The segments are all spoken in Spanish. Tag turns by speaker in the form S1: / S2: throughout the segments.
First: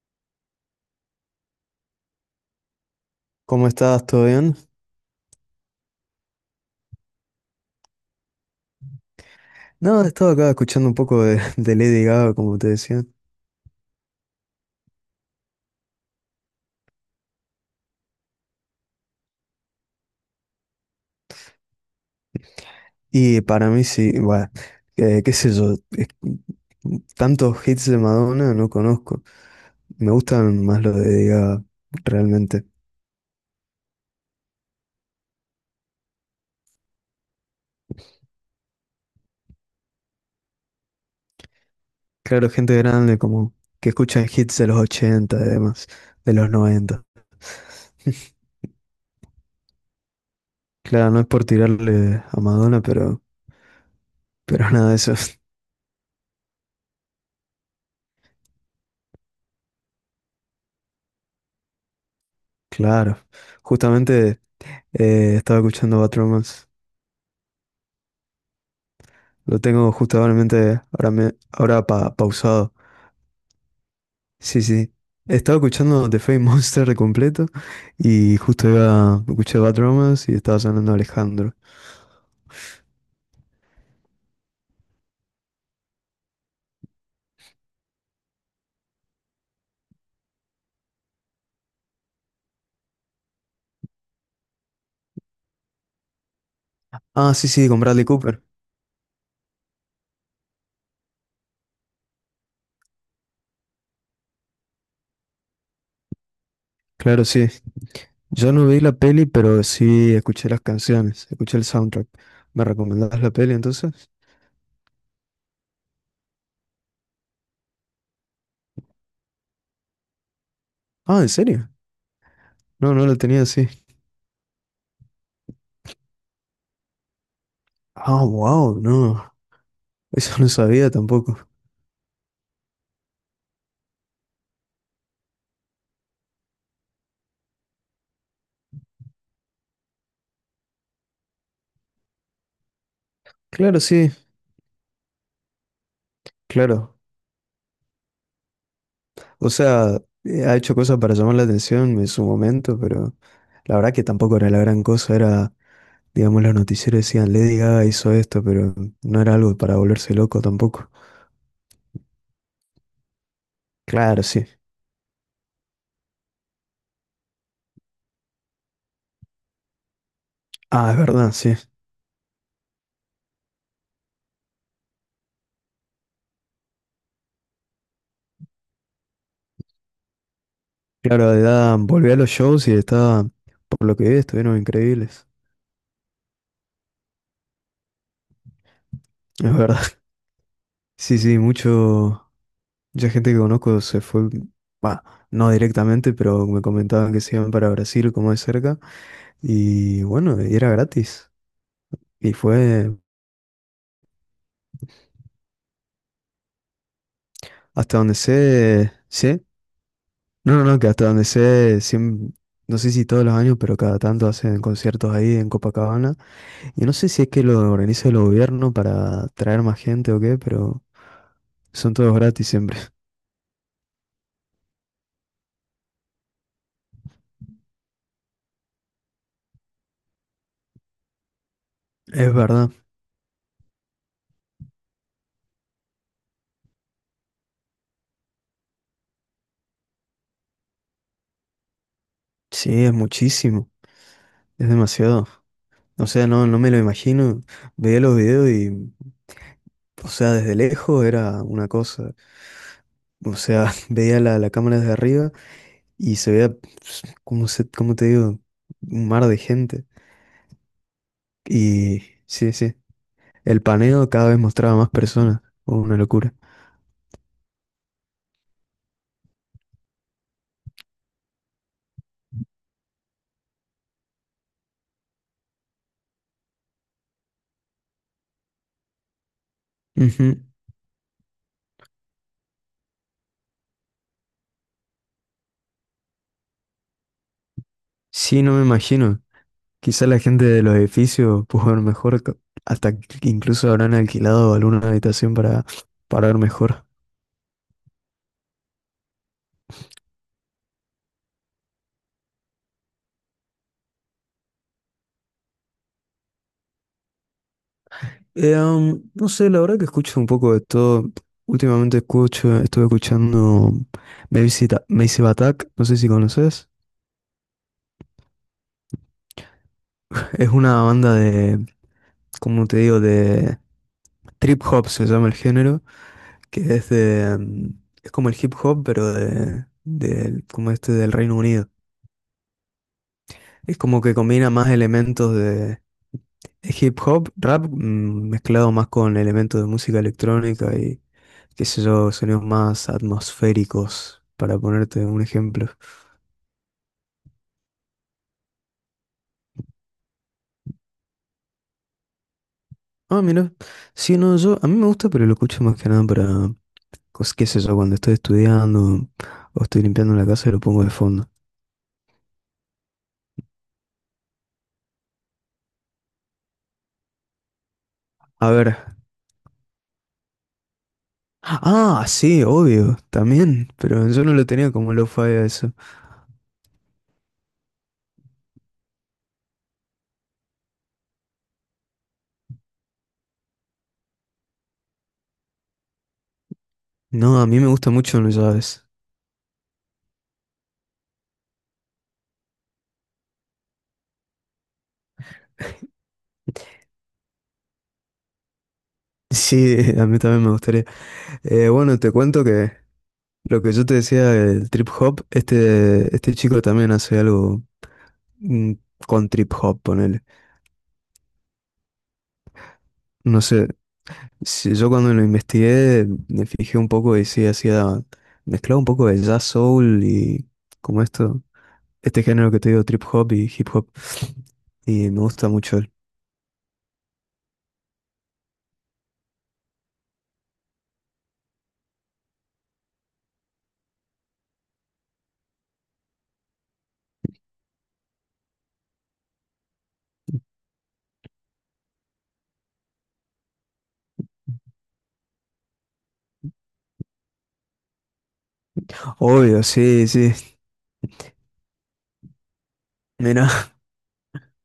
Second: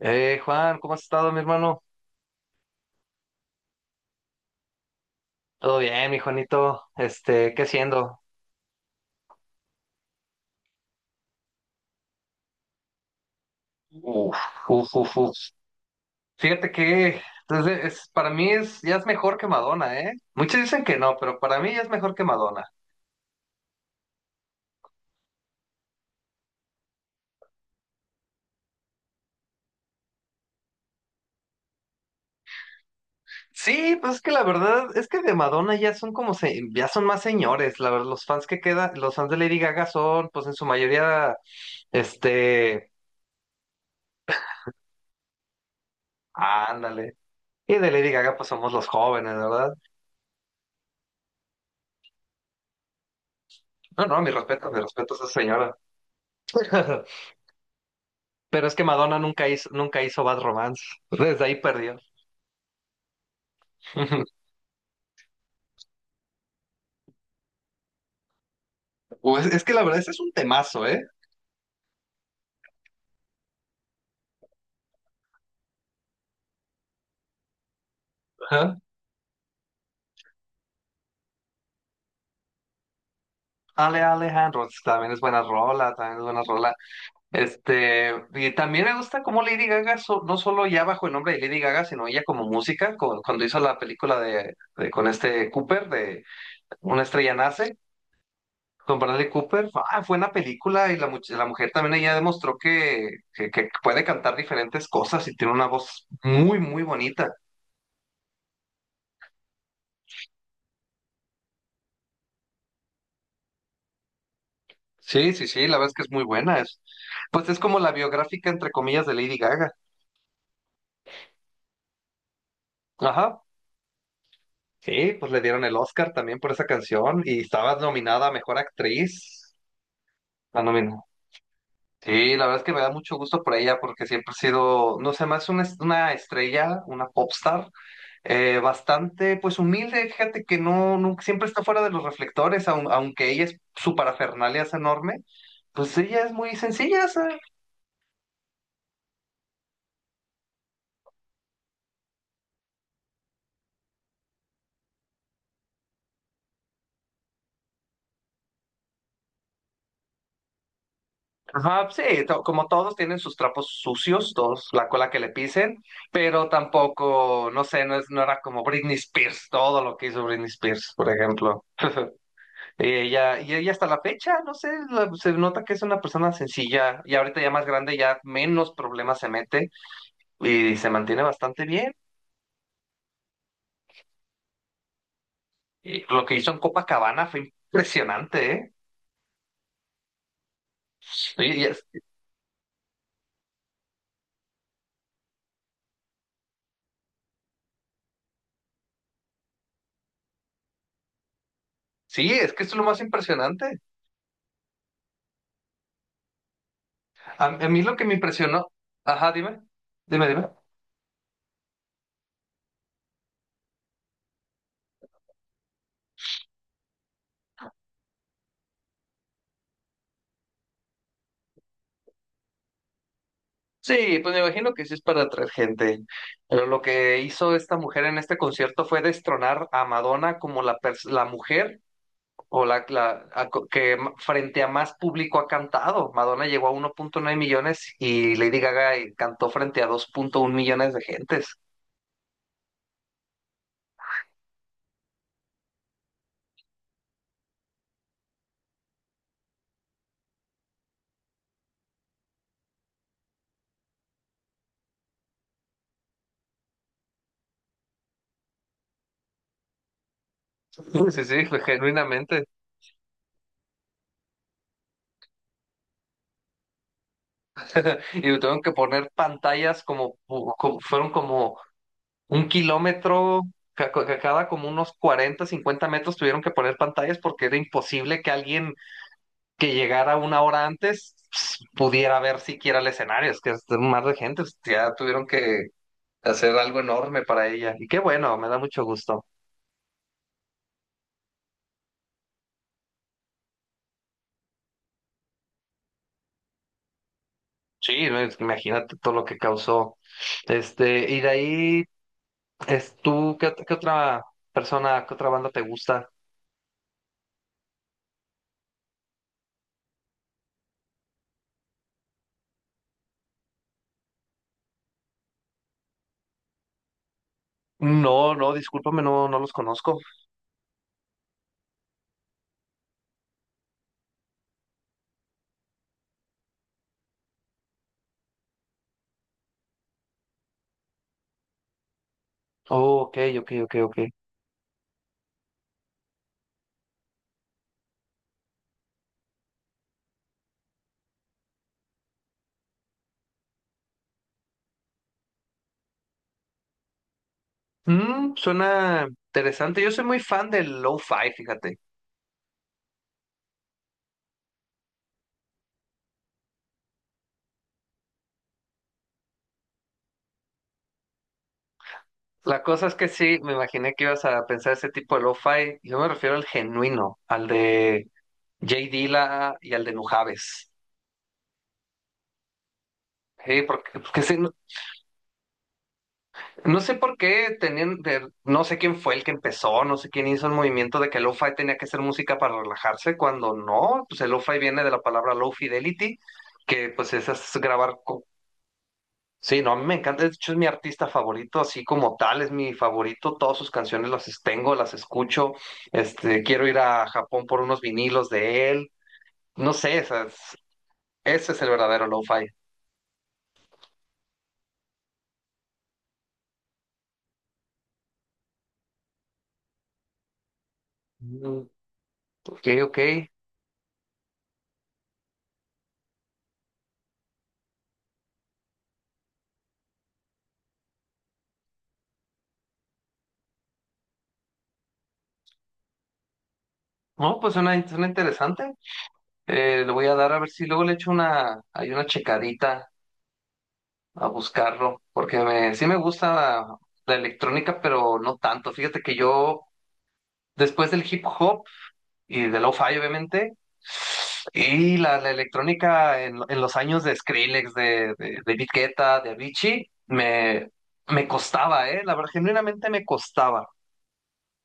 S1: Juan, ¿cómo has estado, mi hermano?
S2: ¿Cómo estás? ¿Todo bien?
S1: Todo bien, mi Juanito. ¿Qué haciendo?
S2: No, estaba acá escuchando un poco de Lady Gaga, como te decía.
S1: Uf, uf, uf, uf. Fíjate que entonces, para mí ya es mejor que Madonna, ¿eh? Muchos dicen que no, pero para mí ya es mejor que Madonna.
S2: Y para mí sí, bueno, qué sé yo, tantos hits de Madonna no conozco. Me gustan más los de Lady Gaga, realmente.
S1: Sí, pues es que la verdad es que de Madonna ya son como, ya son más señores. La verdad, los fans que quedan, los fans de Lady Gaga son, pues en su mayoría,
S2: Claro, gente
S1: este,
S2: grande como que escucha hits de los 80, y demás, de los 90.
S1: ándale. Y de Lady Gaga, pues somos los jóvenes, ¿verdad?
S2: Claro, no es por tirarle a Madonna, pero,
S1: No, no,
S2: pero
S1: mi
S2: nada de eso.
S1: respeto a esa señora. Pero es que Madonna nunca hizo Bad Romance. Desde ahí perdió.
S2: Claro, justamente estaba escuchando Bad Romance.
S1: O es,
S2: Lo
S1: es que la
S2: tengo
S1: verdad, ese es un
S2: justamente
S1: temazo, ¿eh?
S2: ahora, ahora pausado. Sí, sí. Estaba escuchando The Fame Monster de completo y justo
S1: Ajá.
S2: iba, escuché Bad Romance y estaba sonando Alejandro.
S1: Alejandro pues, también es buena rola, también es buena rola. Y también me gusta cómo Lady Gaga, no solo ya bajo el nombre de Lady Gaga, sino ella como música, cuando hizo la película de con este Cooper, de Una
S2: Ah,
S1: estrella
S2: sí, sí,
S1: nace,
S2: con Bradley Cooper.
S1: con Bradley Cooper, ah, fue una película y la mujer también ella demostró que puede cantar diferentes cosas y tiene una voz muy, muy
S2: Claro,
S1: bonita.
S2: sí. Yo no vi la peli, pero sí escuché las canciones, escuché el soundtrack. ¿Me recomendás la peli entonces?
S1: Sí, sí, sí, la verdad es que es muy buena. Pues es como la biográfica, entre comillas, de Lady Gaga.
S2: Ah, ¿en serio? No, no lo
S1: Ajá.
S2: tenía así.
S1: Sí, pues le dieron el Oscar también por esa canción y estaba
S2: Ah,
S1: nominada a Mejor
S2: wow, no.
S1: Actriz.
S2: Eso no
S1: La
S2: sabía
S1: nominó.
S2: tampoco.
S1: Sí, la verdad es que me da mucho gusto por ella porque siempre ha sido, no sé, más una estrella, una popstar, bastante pues humilde, fíjate que no, nunca, siempre está fuera de los reflectores, aunque
S2: Claro,
S1: su
S2: sí,
S1: parafernalia es enorme, pues ella es muy
S2: claro.
S1: sencilla.
S2: O sea, ha hecho cosas para llamar la atención en su momento, pero. La verdad que tampoco era la gran cosa, era, digamos, los noticieros decían, Lady Gaga hizo esto, pero no era algo para volverse loco tampoco.
S1: Ajá, sí, como todos tienen sus trapos
S2: Claro,
S1: sucios,
S2: sí.
S1: todos la cola que le pisen, pero tampoco, no sé, no era como Britney Spears, todo lo que hizo Britney
S2: Ah,
S1: Spears,
S2: es
S1: por
S2: verdad, sí.
S1: ejemplo. Y ella hasta la fecha, no sé, se nota que es una persona sencilla y ahorita ya más grande, ya menos problemas se mete y se mantiene
S2: Claro, de
S1: bastante
S2: edad
S1: bien.
S2: volví a los shows y estaba, por lo que vi, estuvieron increíbles.
S1: Y lo que hizo en Copacabana fue impresionante, ¿eh?
S2: Es verdad. Sí, sí,
S1: Y- y es-
S2: mucho, mucha gente que conozco se fue, bah, no directamente, pero me comentaban que se iban para Brasil, como de cerca, y bueno, y era gratis.
S1: sí,
S2: Y
S1: es que es lo
S2: fue
S1: más impresionante. A mí lo
S2: hasta
S1: que me
S2: donde
S1: impresionó,
S2: sé,
S1: ajá,
S2: sí.
S1: dime, dime, dime.
S2: No, no, no, que hasta donde sé, no sé si todos los años, pero cada tanto hacen conciertos ahí en Copacabana. Y no sé si es que lo organiza el gobierno para traer más gente o qué, pero son todos gratis siempre.
S1: Sí, pues me imagino que sí es para atraer gente. Pero lo que hizo esta mujer en este concierto fue destronar a Madonna como la mujer
S2: Es
S1: o
S2: verdad,
S1: la que frente a más público ha cantado. Madonna llegó a uno punto nueve millones y Lady Gaga cantó frente a dos punto uno millones de gentes.
S2: sí, es muchísimo, es demasiado. O sea, no, no me lo imagino. Veía los videos y, o sea, desde lejos era una cosa. O sea, veía la cámara desde arriba y se veía, pues, ¿cómo te digo? Un mar de gente.
S1: Sí, sí, fue
S2: Y
S1: genuinamente.
S2: sí, sí. El paneo cada vez mostraba más personas. Oh, una locura.
S1: Y tuvieron que poner pantallas fueron como un kilómetro cada como unos 40 50 metros tuvieron que poner pantallas porque era imposible que alguien que llegara
S2: Ujú.
S1: una hora antes pudiera ver siquiera el escenario. Es que es un mar de gente, pues, ya tuvieron que hacer algo enorme para ella. Y qué bueno,
S2: Sí,
S1: me
S2: no
S1: da
S2: me
S1: mucho
S2: imagino.
S1: gusto.
S2: Quizá la gente de los edificios pudo ver mejor, hasta que incluso habrán alquilado alguna habitación para ver mejor.
S1: Sí, no, es que imagínate todo lo que causó. Y de ahí, qué otra persona, qué otra banda te gusta?
S2: No sé, la verdad que escucho un poco de todo. Últimamente escucho, estuve escuchando Massive Attack, no sé si conoces.
S1: No, no, discúlpame, no, no los conozco.
S2: Es una banda de, como te digo, de trip hop se llama el género, que es de, es como el hip hop, pero como este del Reino Unido.
S1: Oh, ok, ok, ok,
S2: Es
S1: ok.
S2: como que combina más elementos de hip hop, rap, mezclado más con elementos de música electrónica y qué sé yo, sonidos más atmosféricos, para ponerte un ejemplo.
S1: Suena interesante. Yo soy muy fan del lo-fi, fíjate.
S2: Ah, mira, sí, no, yo, a mí me gusta, pero lo escucho más que nada para, qué sé yo, cuando estoy estudiando o estoy limpiando la casa y lo pongo de fondo.
S1: La cosa es que sí, me imaginé que ibas a pensar ese tipo de lo-fi. Yo me refiero al genuino, al de
S2: A ver.
S1: Jay Dilla y al de Nujaves.
S2: Ah, sí, obvio,
S1: Sí,
S2: también, pero
S1: porque
S2: yo no
S1: sí,
S2: lo
S1: no,
S2: tenía como lo-fi a eso.
S1: no sé por qué no sé quién fue el que empezó, no sé quién hizo el movimiento de que lo-fi tenía que ser música para relajarse, cuando no, pues el lo-fi viene de la palabra low fidelity, que pues
S2: No, a
S1: es
S2: mí me gusta
S1: grabar.
S2: mucho, no sabes.
S1: Sí, no, a mí me encanta, de hecho es mi artista favorito, así como tal, es mi favorito, todas sus canciones tengo, las escucho, quiero ir a Japón por unos vinilos de él, no
S2: Sí,
S1: sé,
S2: a mí también me gustaría.
S1: ese es el
S2: Bueno,
S1: verdadero
S2: te cuento
S1: lo-fi.
S2: que lo que yo te decía del trip hop, este chico también hace algo mm, con trip hop, ponele.
S1: Mm, ok, ok,
S2: No sé, si yo cuando lo investigué me fijé un poco y sí, hacía, mezclaba un poco de jazz soul y como esto, este género que te digo, trip hop y hip hop. Y me gusta mucho él.
S1: no, pues suena interesante. Le voy a dar a ver si luego le echo hay una checadita a buscarlo, porque sí me gusta la electrónica, pero no tanto, fíjate que yo, después del hip hop, y de lo-fi, obviamente. La electrónica en los años de Skrillex, de David Guetta, de
S2: Obvio,
S1: Avicii,
S2: sí, sí.
S1: me costaba, ¿eh? La verdad, genuinamente me
S2: Mira,
S1: costaba.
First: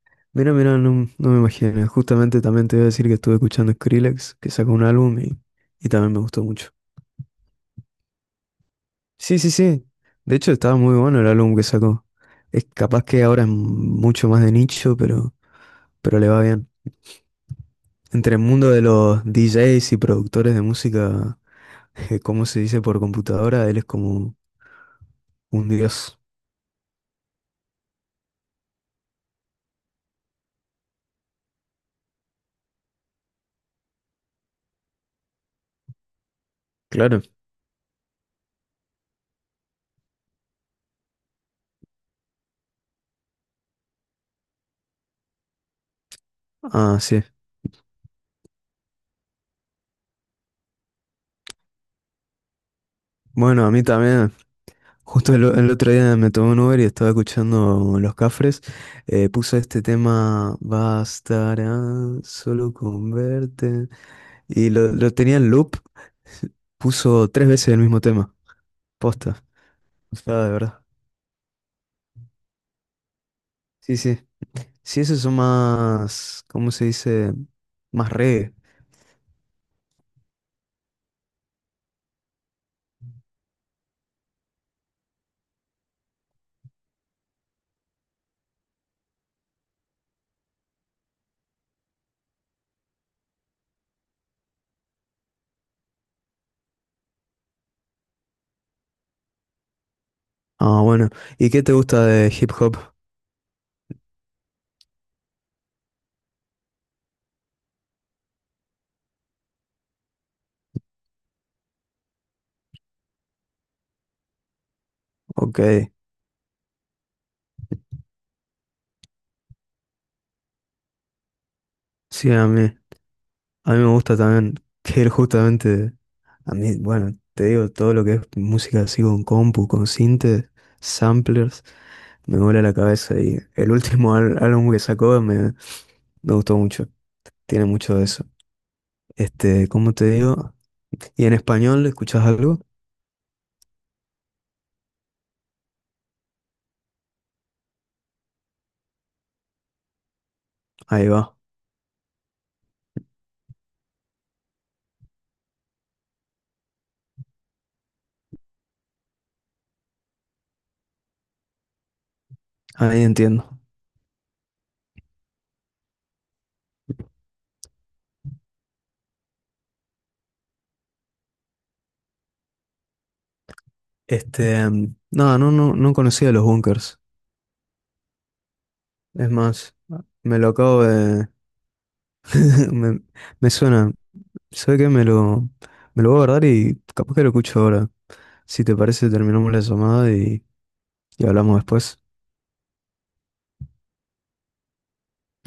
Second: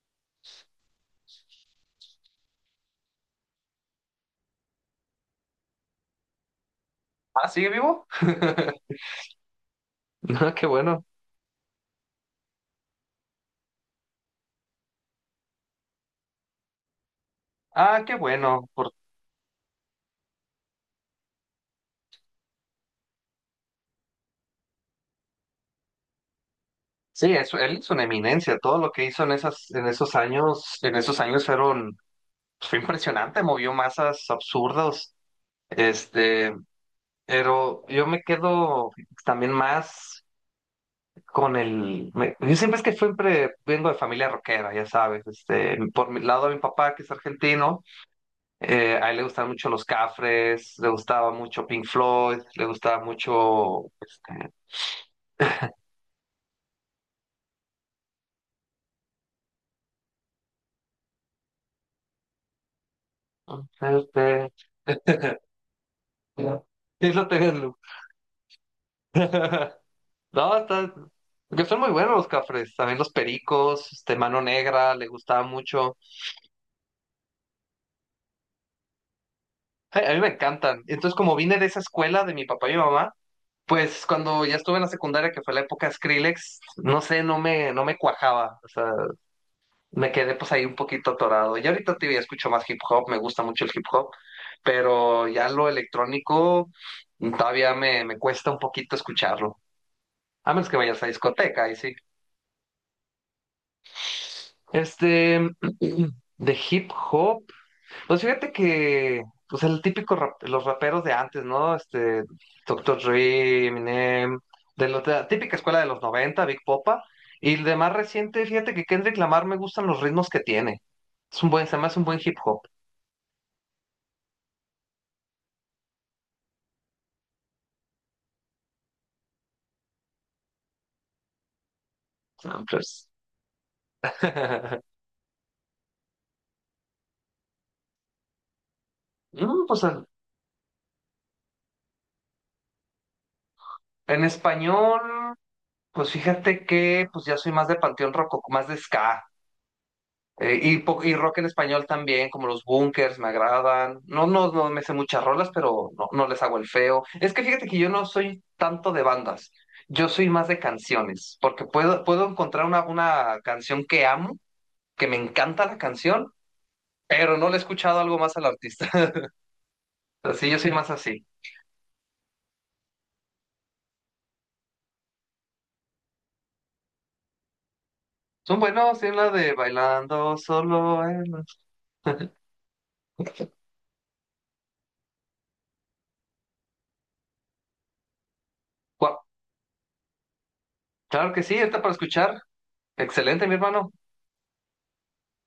S2: mira, mira, no, no me imagino. Justamente también te iba a decir que estuve escuchando Skrillex, que sacó un álbum y también me gustó mucho.
S1: Ah, ¿sigue vivo?
S2: Sí, sí, sí. De hecho,
S1: Ah, qué
S2: estaba muy
S1: bueno.
S2: bueno el álbum que sacó. Es capaz que ahora es mucho más de nicho, pero, le va bien.
S1: Ah, qué
S2: Entre el
S1: bueno.
S2: mundo de
S1: por-
S2: los DJs y productores de música, como se dice por computadora, él es como un dios.
S1: Sí, él es una eminencia. Todo lo que hizo en esos años fue impresionante, movió masas absurdas. Este,
S2: Claro.
S1: pero yo me quedo también más. Yo siempre es que siempre vengo de familia rockera, ya sabes. Por mi lado de mi papá,
S2: Ah,
S1: que es
S2: sí.
S1: argentino, a él le gustaban mucho los Cafres, le gustaba mucho Pink Floyd, le gustaba
S2: Bueno, a mí
S1: mucho...
S2: también.
S1: Este,
S2: Justo el otro día me tomé un Uber y estaba escuchando Los Cafres. Puso este tema, bastará solo con verte.
S1: este,
S2: Y lo tenía en loop.
S1: sí, lo
S2: Puso tres veces
S1: Tegelú.
S2: el mismo tema. Posta. O de
S1: No,
S2: verdad.
S1: está. Porque son muy buenos los Cafres, también los Pericos,
S2: Sí, sí.
S1: Mano Negra,
S2: Sí,
S1: le
S2: esos son
S1: gustaba mucho.
S2: más, ¿cómo se dice? Más reggae.
S1: Ay, a mí me encantan. Entonces, como vine de esa escuela de mi papá y mi mamá. Pues cuando ya estuve en la secundaria, que fue la época de Skrillex, no sé, no me cuajaba. O sea, me quedé pues ahí un poquito atorado. Y ahorita te digo, escucho más hip hop, me gusta mucho el hip hop, pero ya lo electrónico todavía me cuesta un poquito escucharlo. A menos que
S2: Ah,
S1: vayas a
S2: bueno. ¿Y qué
S1: discoteca,
S2: te
S1: ahí sí.
S2: gusta de hip hop?
S1: Este, de hip hop. Pues fíjate que, pues el típico los raperos de antes, ¿no? Doctor Dre, Eminem, de la típica escuela de
S2: Ok.
S1: los 90, Big Popa. Y el de más reciente, fíjate que Kendrick Lamar me gustan los ritmos que tiene. Se me hace un buen
S2: Sí,
S1: hip
S2: a
S1: hop.
S2: mí. A mí me gusta también que él justamente, a mí, bueno, te digo, todo lo que es música así con compu, con sintes, samplers, me vuela
S1: Ah,
S2: la
S1: pues.
S2: cabeza y el último álbum que sacó me gustó mucho, tiene mucho de eso.
S1: Mm,
S2: Este,
S1: pues
S2: ¿cómo te digo? ¿Y en español escuchás algo?
S1: en español, pues fíjate que pues ya soy más de Panteón Rococo, más de ska. Eh, y, po-
S2: Ahí
S1: y
S2: va,
S1: rock en español también, como los Bunkers, me agradan. No, no, no me sé muchas rolas, pero no, no les hago el feo. Es que fíjate que yo no soy tanto de bandas, yo soy más de canciones, porque puedo encontrar
S2: ahí
S1: una
S2: entiendo.
S1: canción que amo, que me encanta la canción, pero no le he escuchado algo más al artista. Así yo soy más así.
S2: Este, no, no, no, no conocía los Bunkers,
S1: Son buenos, tienen la
S2: es
S1: de
S2: más,
S1: Bailando
S2: me lo acabo
S1: Solo. En
S2: de, me, me suena, sé que me lo voy a guardar y capaz que lo escucho ahora. Si te parece,
S1: Gua-
S2: terminamos la llamada y
S1: Claro que sí,
S2: hablamos
S1: está para
S2: después.
S1: escuchar. Excelente, mi hermano.